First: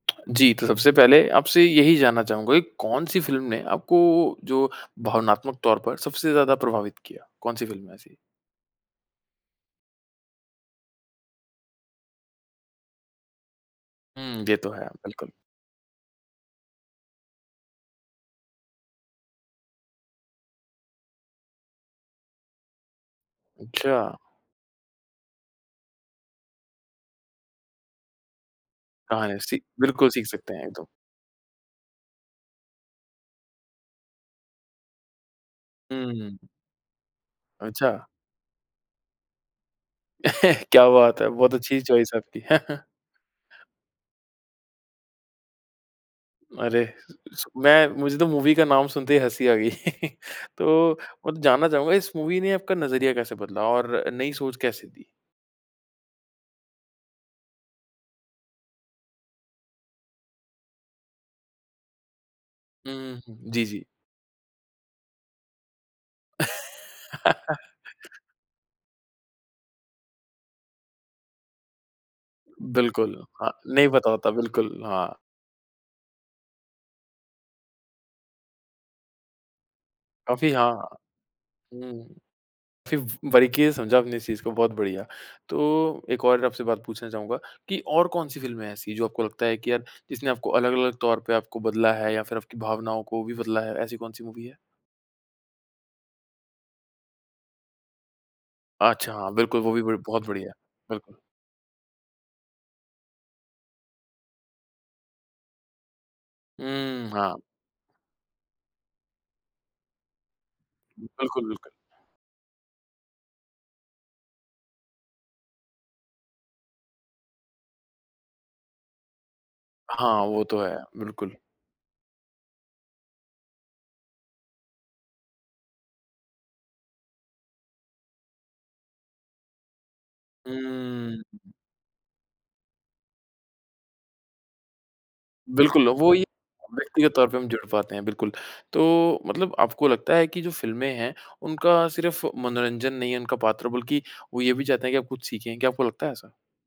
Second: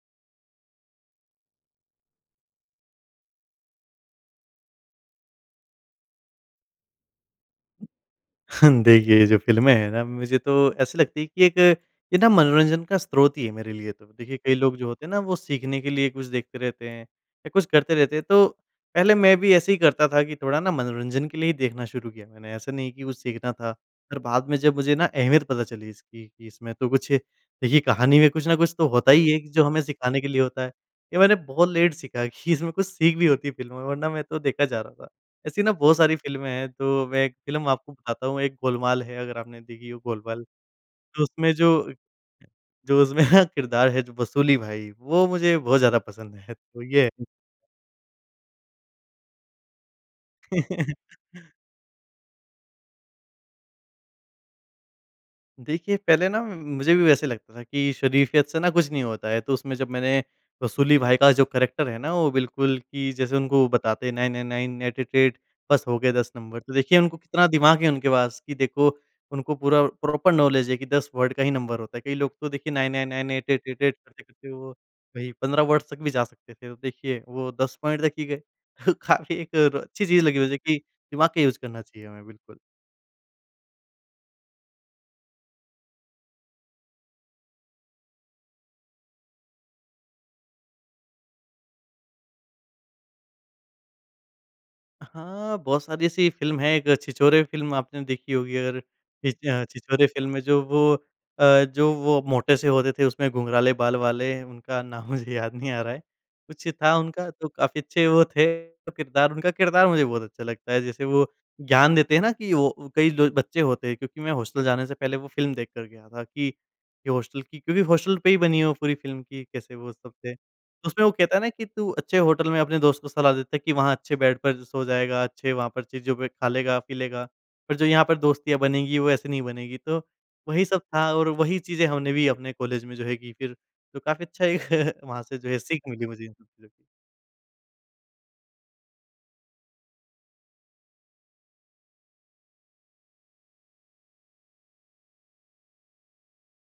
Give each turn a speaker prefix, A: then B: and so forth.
A: जी, तो सबसे पहले आपसे यही जानना चाहूँगा कि कौन-सी फ़िल्म ने आपको जो भावनात्मक तौर पर सबसे ज़्यादा प्रभावित किया? कौन-सी फ़िल्म है ऐसी?
B: हाँ, देखिए, ये जो फ़िल्में हैं ना मुझे तो ऐसी लगती है कि एक ये ना मनोरंजन का स्रोत ही है मेरे लिए तो। देखिए
A: हुँ, ये
B: कई
A: तो
B: लोग
A: है
B: जो होते हैं ना
A: बिल्कुल।
B: वो सीखने के लिए कुछ देखते रहते हैं या कुछ करते रहते हैं। तो पहले मैं भी ऐसे ही करता था कि थोड़ा-ना मनोरंजन के लिए ही देखना शुरू किया मैंने। ऐसा नहीं कि कुछ सीखना था
A: अच्छा।
B: पर बात में जब मुझे ना अहमियत पता चली इसकी कि इसमें तो कुछ देखिए कहानी में कुछ न कुछ तो होता
A: हाँ,
B: ही
A: है
B: है
A: सीख
B: जो हमें
A: बिल्कुल
B: सिखाने
A: सीख
B: के लिए
A: सकते हैं
B: होता
A: ये
B: है।
A: तो।
B: ये मैंने बहुत लेट सीखा है कि इसमें कुछ सीख भी होती है फ़िल्म वरना मैं तो देखा जा रहा था। ऐसी ना बहुत
A: हुँ,
B: सारी
A: हुँ।
B: फ़िल्में हैं तो मैं एक फ़िल्म आपको
A: अच्छा।
B: बताता हूँ एक गोलमाल है अगर आपने देखी हो गोलमाल।
A: क्या बात
B: तो
A: है,
B: उसमें
A: बहुत अच्छी
B: जो
A: चॉइस है आपकी।
B: जो उसमें ना किरदार है जो वसूली भाई वो मुझे बहुत ज़्यादा पसंद है।
A: अरे
B: तो ये है।
A: [unintelligible] मैं मुझे तो मूवी का नाम सुनते ही हँसी आ गई। तो मतलब जानना चाहूँगा इस मूवी ने आपका नज़रिया कैसे बदला और नई सोच कैसे थी?
B: देखिए, पहले ना म मुझे भी वैसे ही लगता था कि शरीफ़ियत से ना कुछ नहीं होता है। तो उसमें जब मैंने वसूली भाई का जो कैरेक्टर है ना, वो बिल्कुल कि
A: हुँ,
B: जैसे
A: हुँ। जी,
B: उनको
A: जी।
B: बताते हैं 9 9 9 8 8 8 बस हो गए 10 नंबर। तो देखिए उनको कितना दिमाग है उनके पास कि देखो उनको पूरा प्रॉपर नौलेज है कि 10 वर्ड का ही नंबर होता है। कई लोग तो देखिए नाइन नाइन
A: बिल्कुल।
B: नाइन एट
A: हाँ,
B: एट एट
A: नहीं
B: एट
A: पता होता
B: करते-करते
A: बिल्कुल
B: वो
A: हाँ।
B: 15 वर्ड्स तक भी जा सकते थे। तो देखिए वो 10 पॉइंट तक ही गए। काफ़ी एक अच्छी चीज़ लगी हुई
A: काफ़ी
B: है
A: हाँ।
B: कि दिमाग का यूज़ करना चाहिए
A: हुँ,
B: हमें बिल्कुल।
A: फ़ि बारीकी से समझा आपने इस चीज़ को। बहुत बढ़िया। तो एक और आपसे बात पूछना चाहूँगा कि और कौन-सी फ़िल्म है ऐसी जो आपको लगता है कि यार जिसने आपको अलग-अलग तौर पे आपको बदला है या फ़िर आपकी भावनाओं को भी बदला है ऐसी कौन-सी मूवी है?
B: हाँ, बहुत सारी ऐसी फ़िल्म है। एक छिछोरे फ़िल्म आपने देखी होगी और अ,
A: अच्छा, हाँ। बिल्कुल, वो भी
B: छिछोरे
A: बहुत
B: फ़िल्म में
A: बढ़िया है
B: जो वो
A: बिल्कुल।
B: अ, जो वो मोटे से होते थे उसमें घुंघराले बाल वाले उनका नाम मुझे याद नहीं आ रहा है। कुछ था
A: हुँ,
B: उनका
A: हाँ।
B: तो काफ़ी अच्छे वो थे किरदार उनका किरदार मुझे बहुत अच्छा लगता है जैसे वो
A: बिल्कुल, बिल्कुल।
B: ज्ञान देते हैं ना कि वो कई बच्चे होते हैं क्योंकि मैं हॉस्टल जाने से पहले वो फ़िल्म देख कर गया था कि ये हॉस्टल की क्योंकि हॉस्टल पे ही बनी है वो पूरी फ़िल्म की कैसे वो सब
A: हाँ,
B: थे।
A: वो तो है।
B: उसमें वो
A: बिल्कुल।
B: कहता है ना कि, तू अच्छे होटल में अपने दोस्त को सलाह देता है कि वहाँ अच्छे बेड पर सो जाएगा अच्छे वहाँ पर चीज़ पे खा लेगा पी लेगा। पर जो यहाँ पर दोस्तियाँ बनेगी वो ऐसे नहीं बनेगी तो वही सब था
A: उम्म।
B: और वही चीज़ें हमने भी अपने कॉलेज में जो है कीं। फ़िर तो काफ़ी अच्छा वहाँ से जो है सीख
A: बिल्कुल,
B: मिली
A: वो ये
B: मुझे इन सब चीज़ों की।
A: व्यक्तिगत तौर पर हम जुड़ पाते हैं बिल्कुल। तो मतलब आपको लगता है कि जो फ़िल्में हैं उनका सिर्फ़ मनोरंजन नहीं है उनका पात्र बल्कि वो ये भी चाहते हैं कि आप कुछ सीखें। क्या आपको लगता है ऐसा?